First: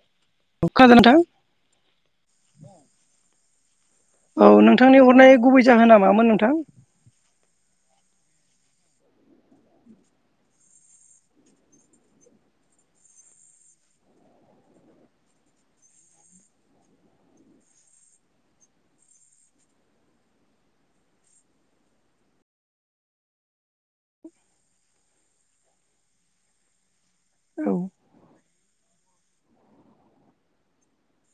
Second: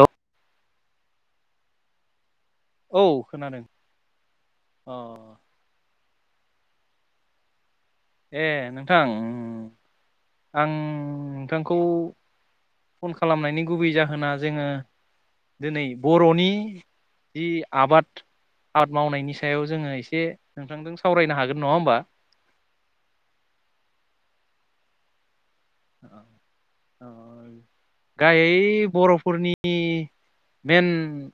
औ अ खोनादों नोंथां? औ खोनादों। औ अ नोंथांनि हरनाय गुबै जाहोना मामोन नोंथां? ए नोंथां ओम आं नोंथांखौ फन खालामनायनि गुबै जाहोना जोंङो दिनै बर'नि जि आबाद आबाद मावनायनि सायाव जोङो एसे नोंथांजों सावरायनो हागोन नङा होमबा। ओ औ ओइ बर'फोरनि मेन खाय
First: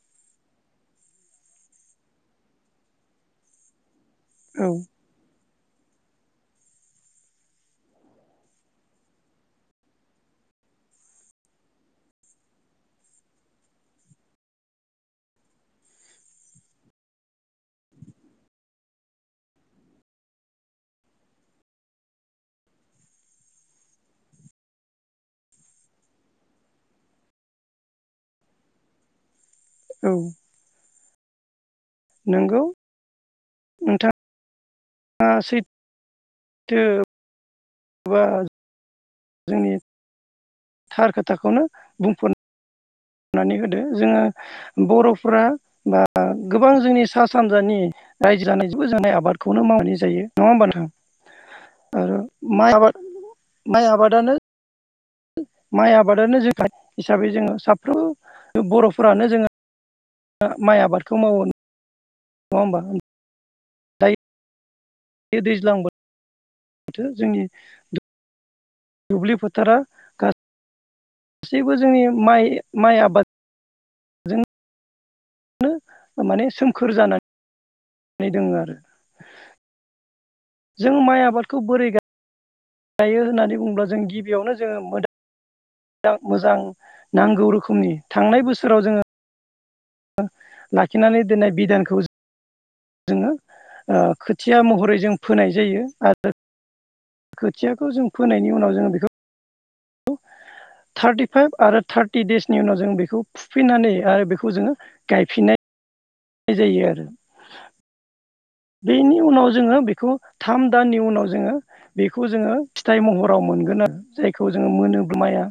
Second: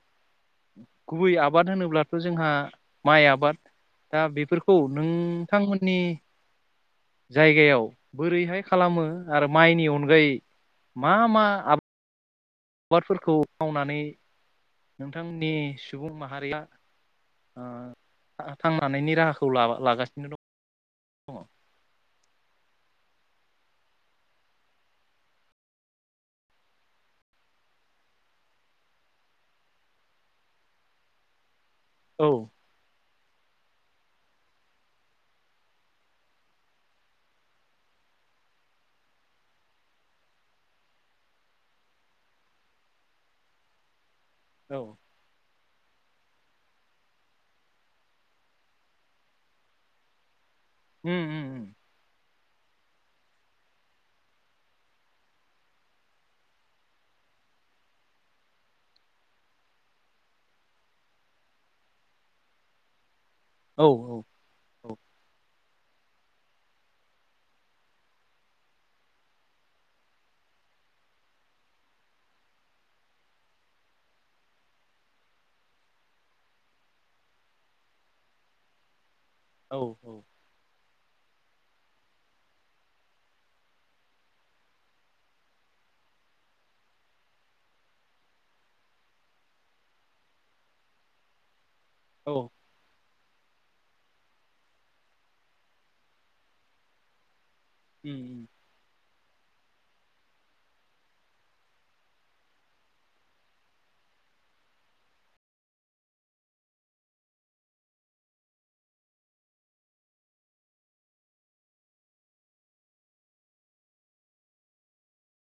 गुबै आबाद होनोब्लाथ' जोंहा माइ आबाद दा औ बेफोरखौ नोंथांमोननि जायगायाव बोरैहाय खालामो आरो माइनि अनगायै मा मा आ बादफोरखौ मावनानै नोंथांमोननि सुबुं माहारिया ओ थांनानैनि राहाखौ लागासिनो दं औ औ नंगौ नोंथाङा सै थो बा जोंनि थार खोथाखौनो बुंफ नानै होदो औ जोङो बरफोरा बा गोबां जोंनि सा सानजानि रायजो जानायजोंबो जोंनाय आबादखौनो मावनाय जायो नङा होमबा नोंथां उम उम उम आरो माइ आबाद माइ आबादानो माइ आबादानो जोख हिसाबै जोङो साफ्रोम बरफोरानो जोंङो माइ आबादखौ मावो नङा होमबा औ बे दैज्लां बोथोर जोंनि दुब्लि फोथारा गासैबो जोंनि माइ माइ आबाद माने सोमखोर जाना दोंङो आरो औ जों माइ आबादखौ बोरै गायो गायो होननानै बुङोब्ला जों गिबियावनो जोंङो मो मोजां मोजां नांगौ रोखोमनि थांनाय बोसोराव जोंङो लाखिनानै दोन्नाय बिधानखौ जों औ जोङो ओ खोथिया महरै जों फोनाय जायो आरो खोथियाखौ जों उम फोनायनि उनाव जोंङो बे थारटिफाइभ आरो थार्टि देसनि उनाव जों बेखौ फुफिन्नानै आरो बेखौ जोङो गायफिननाय जायो आरो। बेनि उनाव जोङो बेखौ थाम दाननि उनाव जोङो बेखौ जोङो महराव मोनगोन आरो जायखौ जोङो मोनो माया